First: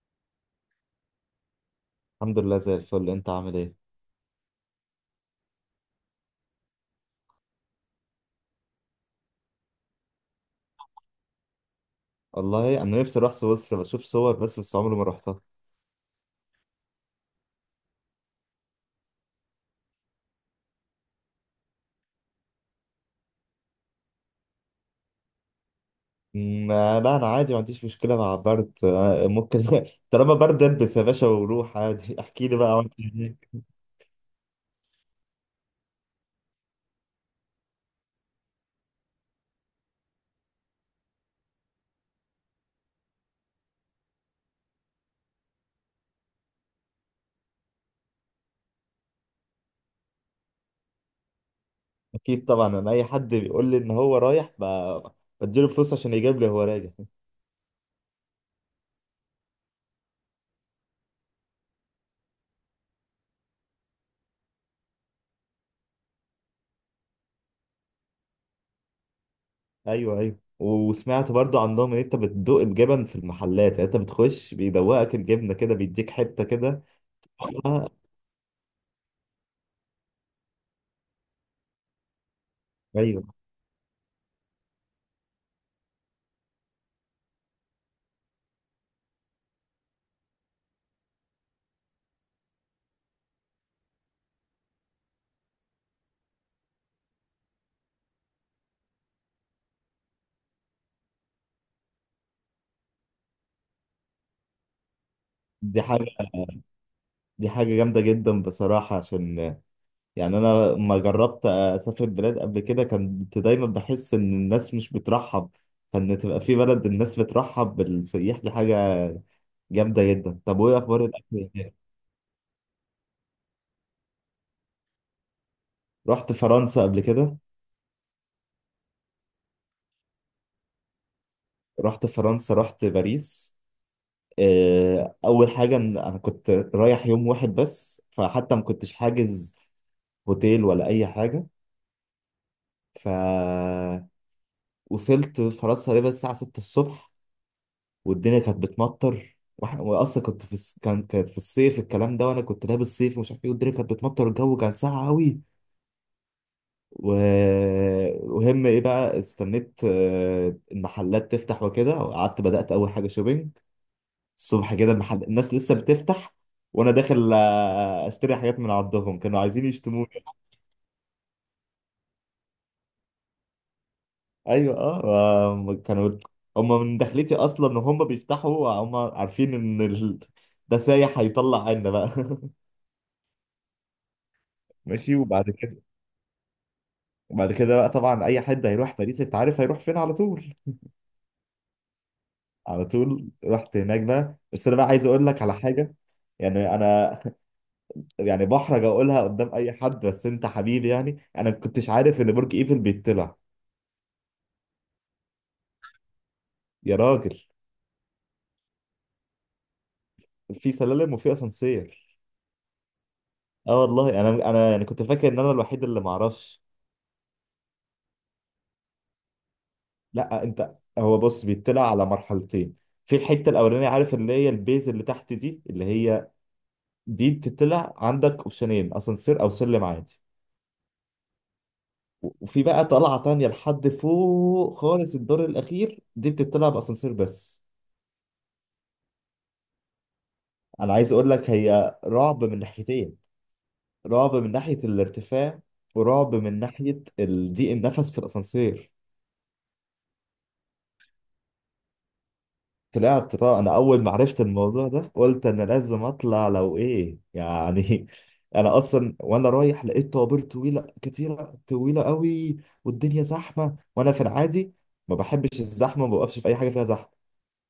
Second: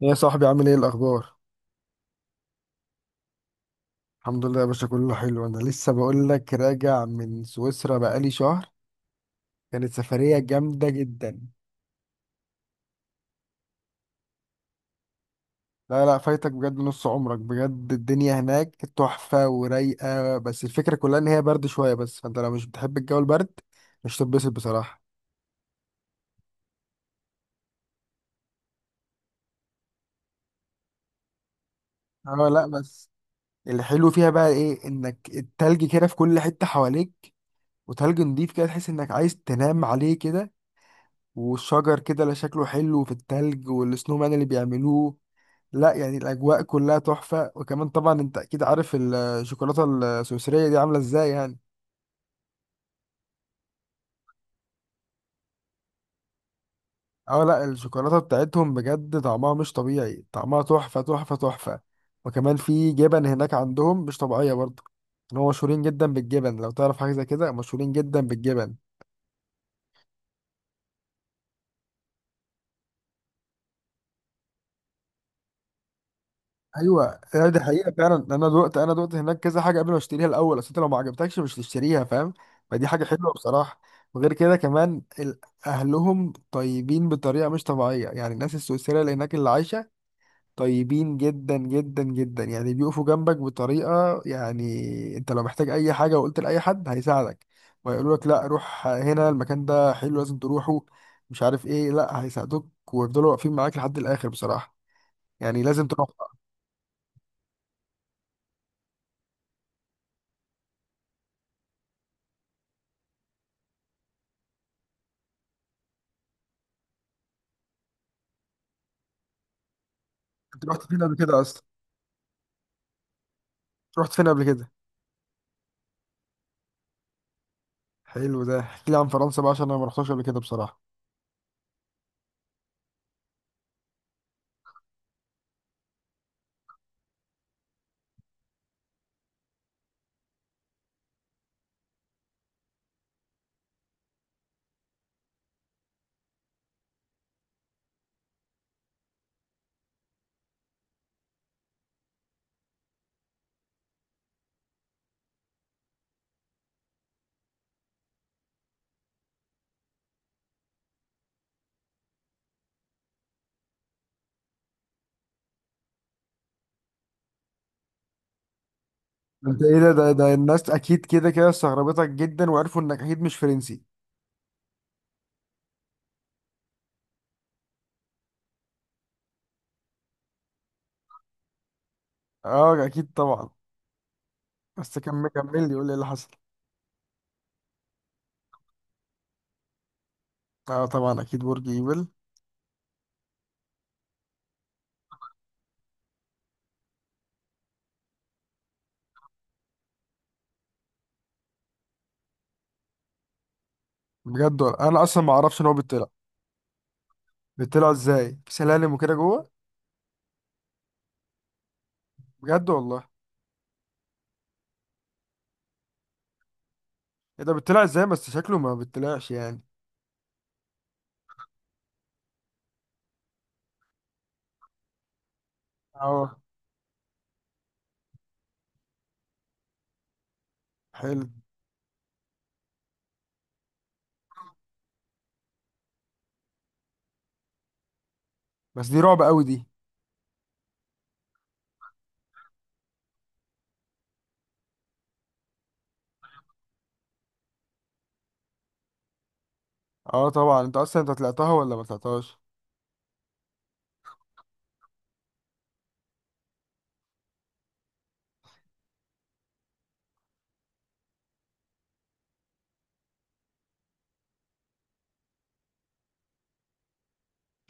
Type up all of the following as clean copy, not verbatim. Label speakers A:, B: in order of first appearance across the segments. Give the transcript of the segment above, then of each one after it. A: يا صاحبي، عامل ايه الاخبار؟
B: الحمد لله زي الفل. انت عامل ايه؟
A: الحمد لله يا باشا، كله حلو. انا لسه بقول لك راجع من سويسرا بقالي شهر. كانت سفرية جامدة جدا.
B: والله انا نفسي اروح سويسرا بشوف صور بس عمري ما رحتها.
A: لا لا، فايتك بجد، نص عمرك بجد. الدنيا هناك تحفة ورايقة، بس الفكرة كلها ان هي برد شوية بس. فانت لو مش بتحب الجو البرد مش تتبسط بصراحة.
B: لا انا عادي ما عنديش مشكله مع برد. ممكن طالما برد البس يا باشا وروح عادي.
A: اه
B: احكي لي
A: لا
B: بقى عملت
A: بس.
B: إيه هناك.
A: الحلو فيها بقى ايه؟ انك التلج كده في كل حتة حواليك، وتلج نضيف كده تحس انك عايز تنام عليه كده. والشجر كده، لا شكله حلو في التلج، والسنومان اللي بيعملوه. لا يعني الاجواء كلها تحفه. وكمان طبعا انت اكيد عارف الشوكولاته السويسريه دي عامله ازاي يعني.
B: اكيد طبعا، انا اي حد بيقول لي ان هو رايح بديله فلوس عشان يجيب لي هو راجع.
A: اه لا، الشوكولاته بتاعتهم بجد طعمها مش طبيعي، طعمها تحفه تحفه تحفه. وكمان في جبن هناك عندهم مش طبيعيه برضه. ان هو مشهورين جدا بالجبن، لو تعرف حاجه زي كده، مشهورين جدا بالجبن.
B: ايوه وسمعت برضو عندهم ان انت بتدوق الجبن في المحلات، يعني انت بتخش بيدوقك الجبنه كده، بيديك حته كده.
A: ايوه أيوة، دي
B: آه،
A: حقيقه فعلا. انا دقت هناك كذا حاجه قبل ما اشتريها الاول. اصل انت لو ما عجبتكش مش تشتريها، فاهم. فدي حاجه
B: ايوه.
A: حلوه بصراحه. وغير كده كمان اهلهم طيبين بطريقه مش طبيعيه. يعني الناس السويسريه اللي هناك اللي عايشه طيبين جدا جدا جدا، يعني بيقفوا جنبك بطريقه يعني. انت لو محتاج اي حاجه وقلت لاي حد هيساعدك، ويقولوا لك لا روح هنا المكان ده حلو لازم تروحه، مش عارف ايه. لا هيساعدوك ويفضلوا واقفين معاك لحد الاخر بصراحه. يعني
B: دي
A: لازم
B: حاجه
A: تروح.
B: دي حاجه جامده جدا بصراحه، عشان يعني انا لما جربت اسافر بلاد قبل كده كنت دايما بحس ان الناس مش بترحب، فان تبقى في بلد الناس بترحب بالسياح دي حاجه جامده جدا. طب
A: انت
B: وايه
A: رحت فين
B: اخبار
A: قبل
B: الاكل
A: كده اصلا؟
B: هناك؟
A: رحت فين قبل كده؟
B: رحت فرنسا قبل كده.
A: حلو، ده احكي لي عن فرنسا بقى، عشان انا ما رحتش قبل كده بصراحه.
B: رحت فرنسا، رحت باريس. آه، اول حاجه إن انا كنت رايح يوم واحد بس، فحتى ما كنتش حاجز هوتيل ولا اي حاجه. ف وصلت فرنسا تقريبا الساعه 6 الصبح، والدنيا كانت بتمطر، واحنا واصلا كنت في كانت في الصيف الكلام ده، وانا كنت لابس صيف ومش عارف ايه، والدنيا كانت بتمطر، الجو كان ساقع قوي. و... وهم ايه بقى، استنيت المحلات تفتح وكده، وقعدت بدأت اول حاجة شوبينج. الصبح كده المحل الناس لسه بتفتح، وانا داخل اشتري حاجات من عندهم، كانوا
A: انت
B: عايزين
A: ايه ده
B: يشتموني.
A: ده الناس اكيد كده كده استغربتك جدا وعرفوا انك اكيد مش فرنسي.
B: ايوه. اه. كانوا هم من دخلتي اصلا ان هم بيفتحوا، هم عارفين ان ده سايح هيطلع عنا بقى.
A: اه اكيد طبعا. بس
B: ماشي.
A: كمل
B: وبعد
A: كمل لي،
B: كده،
A: قول لي ايه اللي حصل.
B: وبعد كده بقى طبعا اي حد هيروح باريس انت عارف هيروح فين على طول.
A: اه طبعا اكيد برج ايفل.
B: على طول رحت هناك بقى، بس انا بقى عايز اقول لك على حاجه، يعني انا يعني بحرج اقولها قدام اي حد بس انت حبيبي، يعني انا ما كنتش عارف ان برج ايفل بيطلع.
A: بجد ولا؟ انا اصلا ما اعرفش ان هو بيطلع.
B: يا راجل!
A: بيطلع ازاي؟ في سلالم وكده جوه؟
B: في سلالم وفي اسانسير.
A: بجد والله؟
B: اه والله، انا يعني كنت فاكر ان انا الوحيد اللي ما اعرفش.
A: ايه ده بيطلع ازاي؟ بس شكله ما بيطلعش يعني.
B: لا انت هو بص، بيطلع على مرحلتين. في الحته الاولانيه عارف اللي هي البيز اللي تحت دي اللي هي،
A: اه.
B: دي تطلع عندك اوبشنين: اسانسير او سلم عادي.
A: حلو.
B: وفي بقى طلعة تانية لحد فوق خالص الدور الأخير، دي بتطلع بأسانسير بس.
A: بس دي رعب قوي دي.
B: أنا عايز أقول لك، هي رعب من ناحيتين: رعب من ناحية الارتفاع، ورعب من ناحية ضيق النفس في الأسانسير.
A: اه طبعا. انت اصلا طلعتها ولا ما طلعتهاش؟
B: طلعت طبعا، أنا أول ما عرفت الموضوع ده قلت أنا لازم أطلع لو إيه يعني. أنا أصلا وأنا رايح لقيت طوابير طويلة كتيرة، طويلة قوي، والدنيا زحمة، وأنا في العادي ما بحبش الزحمة، ما بوقفش في أي حاجة فيها زحمة،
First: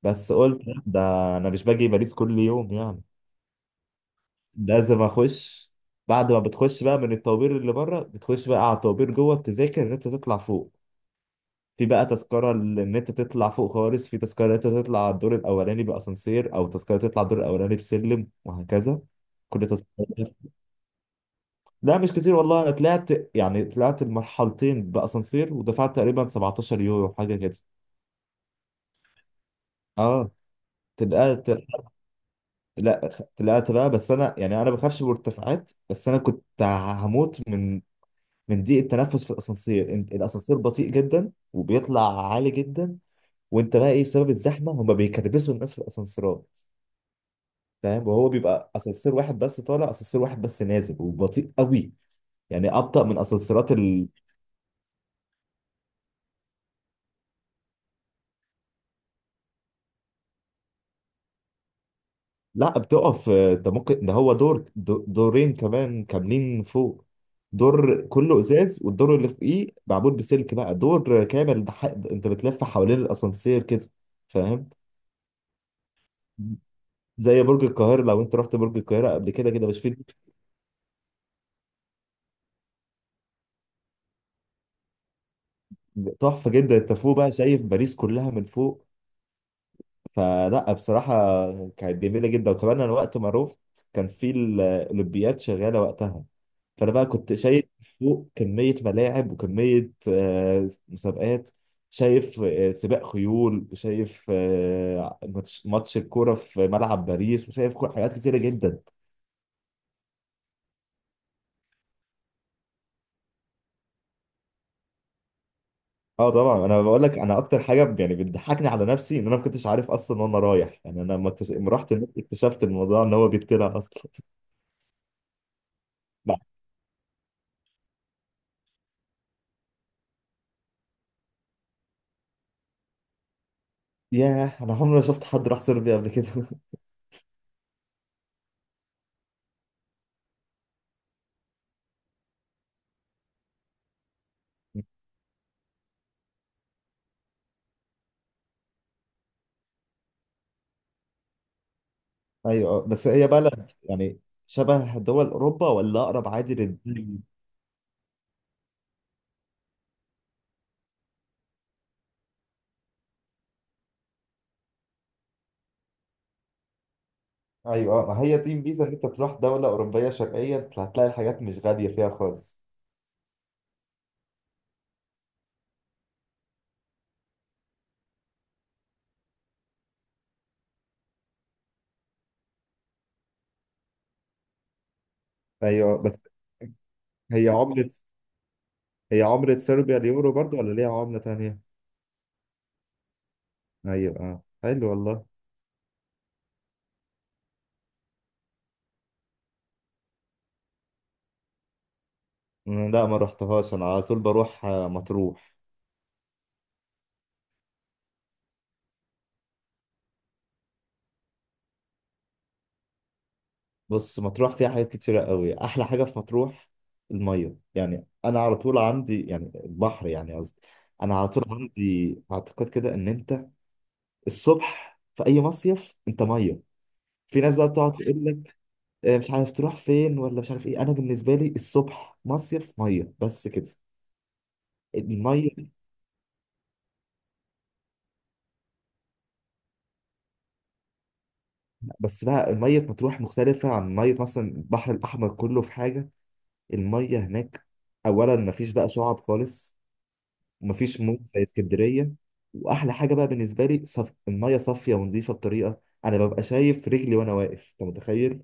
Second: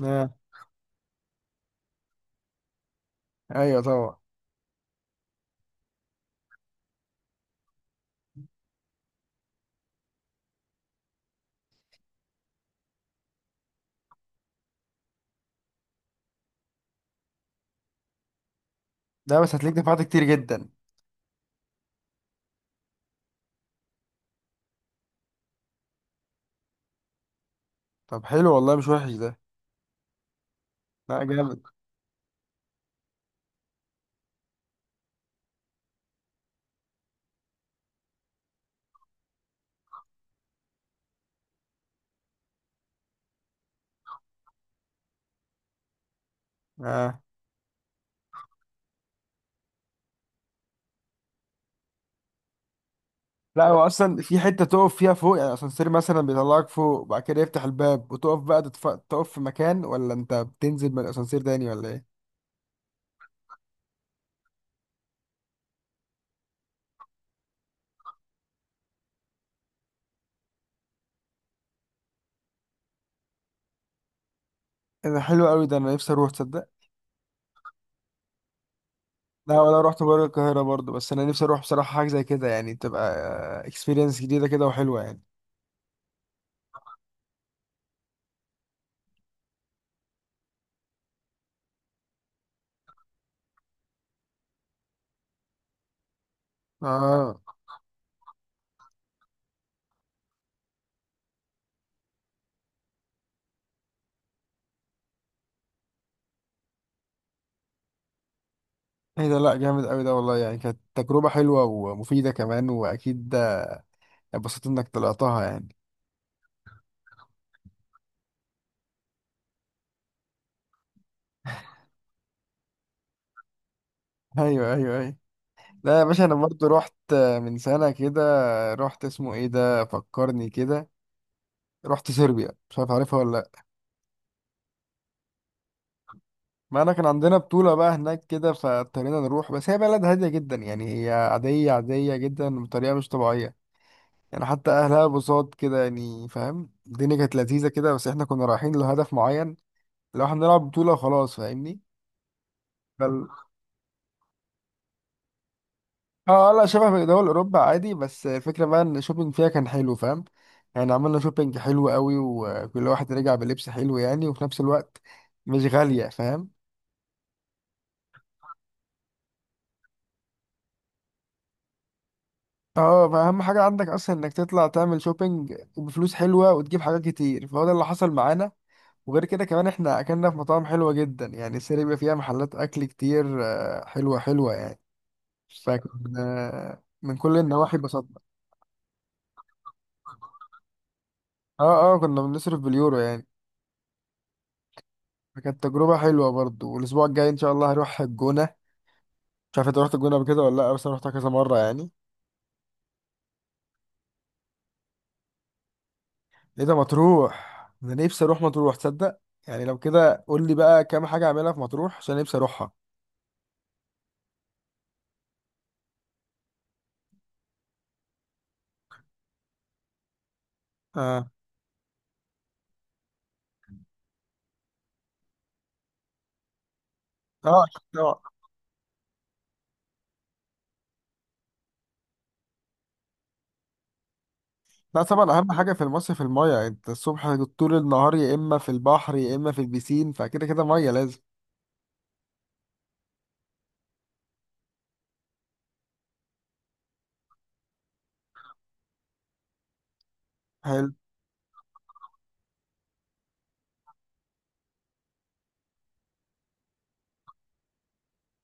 A: اه
B: بس قلت لأ، ده انا مش باجي باريس كل يوم يعني،
A: ايوه طبعا.
B: لازم اخش. بعد ما بتخش بقى من الطوابير اللي بره، بتخش بقى على الطوابير جوه بتذاكر ان انت تطلع فوق. في بقى تذكرة ان انت تطلع فوق خالص، في تذكرة ان انت تطلع على الدور الاولاني باسانسير، او تذكرة تطلع الدور الاولاني بسلم، وهكذا
A: لا بس
B: كل
A: هتلاقيك
B: تذكرة.
A: دفعت كتير جدا.
B: لا مش كتير والله. انا طلعت، يعني طلعت المرحلتين باسانسير ودفعت تقريبا 17 يورو حاجة كده.
A: طب حلو والله، مش وحش ده.
B: اه
A: لا
B: طلعت.
A: جامد.
B: لا طلعت بقى، بس انا يعني انا ما بخافش من الارتفاعات، بس انا كنت هموت من من ضيق التنفس في الاسانسير. الاسانسير بطيء جدا وبيطلع عالي جدا، وانت بقى ايه بسبب الزحمه هما بيكربسوا الناس في الاسانسيرات،
A: آه.
B: فاهم؟ وهو بيبقى اسانسير واحد بس طالع، اسانسير واحد بس نازل، وبطيء قوي، يعني ابطا من
A: لا
B: اسانسيرات.
A: هو اصلا في حته تقف فيها فوق، يعني اسانسير مثلا بيطلعك فوق وبعد كده يفتح الباب وتقف بقى تقف في مكان، ولا انت بتنزل من الاسانسير تاني ولا ايه؟
B: لا بتقف. آه، ده ممكن ده هو دور دورين كمان كاملين فوق: دور كله ازاز، والدور اللي فوقيه معمول بسلك بقى، دور كامل ده انت بتلف حوالين الاسانسير كده، فاهم؟
A: إيه ده حلو قوي ده، انا نفسي اروح تصدق.
B: زي برج القاهرة، لو انت رحت برج القاهرة قبل كده،
A: لا
B: كده مش
A: ولا
B: فيه.
A: رحت بره القاهره برضه، بس انا نفسي اروح بصراحه حاجه زي كده، يعني تبقى اكسبيرينس جديده كده وحلوه يعني.
B: تحفة جدا، انت فوق بقى شايف باريس كلها من فوق. فلا بصراحة كانت جميلة جدا. وكمان أنا وقت ما روحت كان في الأولمبياد شغالة وقتها، فأنا بقى كنت
A: اه
B: شايف فوق كمية ملاعب وكمية مسابقات، شايف سباق خيول، وشايف ماتش الكورة في ملعب باريس، وشايف حاجات كتيرة جدا.
A: ايه ده، لا جامد قوي ده والله. يعني كانت تجربه حلوه ومفيده كمان، واكيد اتبسطت انك طلعتها يعني.
B: اه طبعا. انا بقول لك، انا اكتر حاجه يعني بتضحكني على نفسي ان انا ما كنتش عارف اصلا وانا رايح، يعني انا لما لما رحت هناك اكتشفت الموضوع ان هو بيتطلع اصلا.
A: ايوه ايوه ايوه. لا يا باشا، انا برضه رحت من سنه كده. رحت اسمه ايه ده، فكرني كده. رحت صربيا، مش عارف عارفها ولا لا.
B: ياه، انا عمري ما شفت حد راح صربيا قبل كده.
A: ما انا كان عندنا بطولة بقى هناك كده، فاضطرينا نروح. بس هي بلد هادية جدا، يعني هي عادية عادية جدا بطريقة مش طبيعية. يعني حتى اهلها بساط كده، يعني فاهم. الدنيا كانت لذيذة كده، بس احنا كنا رايحين لهدف معين، لو احنا نلعب بطولة خلاص، فاهمني.
B: ايوه. آه، بس
A: فال...
B: هي بلد يعني شبه دول اوروبا ولا اقرب
A: اه
B: عادي
A: لا شبه
B: للدول؟
A: دول اوروبا عادي. بس الفكرة بقى ان الشوبينج فيها كان حلو فاهم. يعني عملنا شوبينج حلو قوي، وكل واحد رجع بلبس حلو يعني، وفي نفس الوقت مش غالية فاهم.
B: ايوه. آه، ما هي دي الميزه، ان انت تروح دوله اوروبيه شرقيه أنت هتلاقي الحاجات مش غاليه فيها خالص.
A: اه، ما اهم حاجه عندك اصلا انك تطلع تعمل شوبينج بفلوس حلوه وتجيب حاجات كتير، فهو ده اللي حصل معانا. وغير كده كمان، احنا اكلنا في مطاعم حلوه جدا. يعني السرير بيبقى فيها محلات اكل كتير حلوه حلوه يعني.
B: ايوه.
A: فكان
B: بس
A: من كل
B: هي
A: النواحي
B: عمله،
A: اتبسطنا.
B: هي عمله صربيا اليورو برضو ولا ليها عمله تانية؟
A: اه اه، كنا بنصرف باليورو يعني.
B: ايوه اه حلو والله.
A: فكانت تجربه حلوه برضو. والاسبوع الجاي ان شاء الله هروح الجونه. مش عارف انت رحت الجونه قبل كده ولا لا، بس انا رحتها كذا مره يعني.
B: لا ما رحتهاش، انا على طول بروح مطروح.
A: ايه ده مطروح؟ انا نفسي اروح مطروح تصدق. يعني لو كده قول لي بقى كام حاجه اعملها في مطروح، عشان نفسي اروحها.
B: بص، مطروح فيها حاجات كتيره قوي. احلى حاجه في مطروح الميه، يعني انا على طول عندي يعني البحر يعني، قصدي انا على
A: آه،
B: طول عندي اعتقاد كده ان انت الصبح في اي مصيف انت ميه. في ناس
A: اه
B: بقى بتقعد
A: اه.
B: تقول لك مش عارف تروح فين ولا مش عارف ايه، انا بالنسبه لي الصبح مصيف ميه بس كده.
A: لا طبعا
B: الميه.
A: اهم حاجه في المصيف الميه. انت الصبح طول النهار يا اما في البحر يا اما في البسين، فكده كده ميه لازم.
B: بس بقى ميه مطروح مختلفه عن ميه مثلا البحر الاحمر كله في حاجه: الميه هناك اولا مفيش بقى شعب خالص،
A: حلو.
B: ومفيش موج زي اسكندريه. واحلى حاجه بقى بالنسبه لي الميه صافيه ونظيفه بطريقه انا ببقى شايف رجلي وانا واقف، انت متخيل؟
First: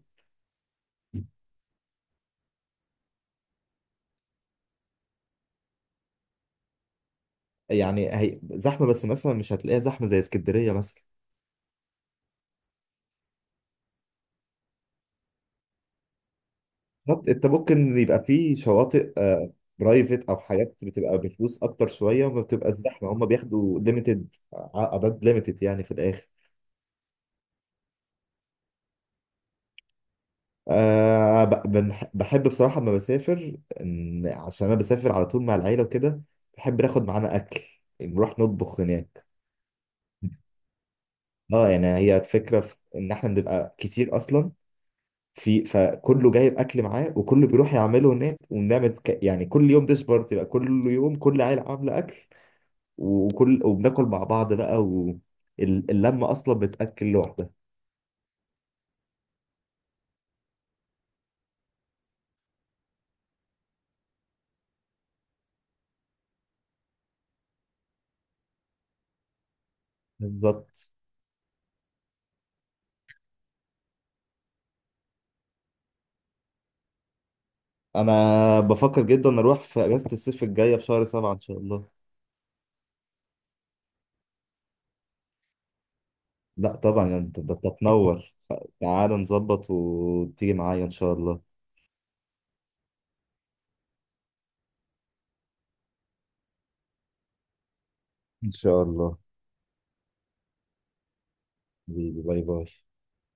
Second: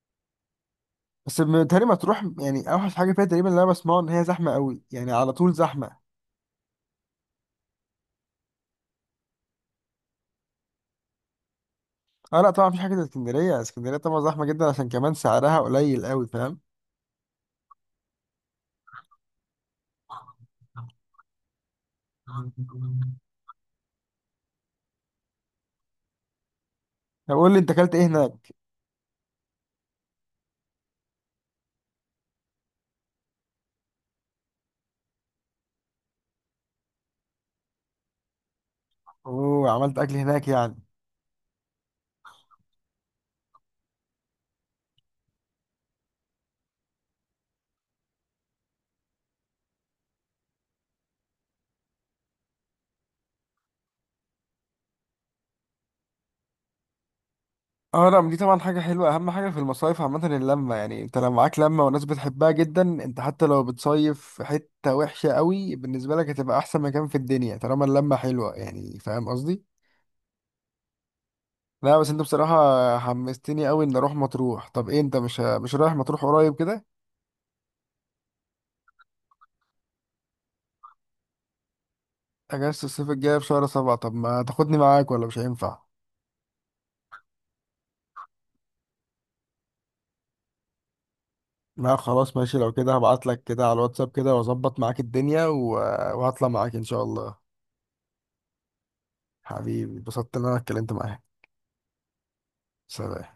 A: بس بيتهيألي ما تروح يعني، اوحش حاجه فيها تقريبا اللي انا بسمعه ان هي زحمه قوي، يعني على طول زحمه.
B: يعني هي زحمه، بس مثلا مش هتلاقيها زحمه زي اسكندريه مثلا.
A: اه لا طبعا مفيش حاجه زي اسكندريه. اسكندريه طبعا زحمه جدا، عشان كمان سعرها قليل قوي فاهم.
B: بالظبط. انت ممكن يبقى في شواطئ برايفت او حاجات بتبقى بفلوس اكتر شويه، وما بتبقى الزحمه، هم بياخدوا ليميتد، اعداد ليميتد يعني في الاخر.
A: طب قول لي انت اكلت ايه هناك.
B: أه، بحب بصراحه لما بسافر، عشان انا بسافر على طول مع العيله وكده، بحب ناخد معانا اكل نروح نطبخ هناك.
A: اوه، عملت اكل هناك يعني؟
B: اه يعني هي الفكره في ان احنا بنبقى كتير اصلا، في فكله جايب اكل معاه وكله بيروح يعمله هناك، ونعمل يعني كل يوم ديش بارتي بقى، كل يوم كل عيله عامله اكل، وبناكل مع بعض بقى، واللمة أصلا بتأكل لوحدها.
A: اه لا دي طبعا حاجة حلوة. أهم حاجة في المصايف عامة اللمة. يعني أنت لو معاك لمة وناس بتحبها جدا، أنت حتى لو بتصيف في حتة وحشة قوي بالنسبة لك، هتبقى أحسن مكان في الدنيا طالما اللمة حلوة، يعني فاهم قصدي؟
B: بالظبط.
A: لا بس أنت بصراحة حمستني قوي إن أروح مطروح. طب إيه، أنت مش رايح مطروح قريب كده؟
B: أنا بفكر جدا أروح في أجازة الصيف الجاية في شهر سبعة إن شاء الله.
A: أجازة الصيف الجاية في شهر 7؟ طب ما تاخدني معاك ولا مش هينفع؟
B: لا طبعا يعني أنت، أنت تنور. تعال نظبط وتيجي معايا إن شاء الله.
A: لا خلاص ماشي، لو كده هبعتلك كده على الواتساب كده وأظبط معاك الدنيا و... وهطلع معاك إن شاء الله.
B: إن شاء الله.
A: حبيبي، اتبسطت إن أنا اتكلمت معاك.
B: حبيبي، باي باي.
A: سلام.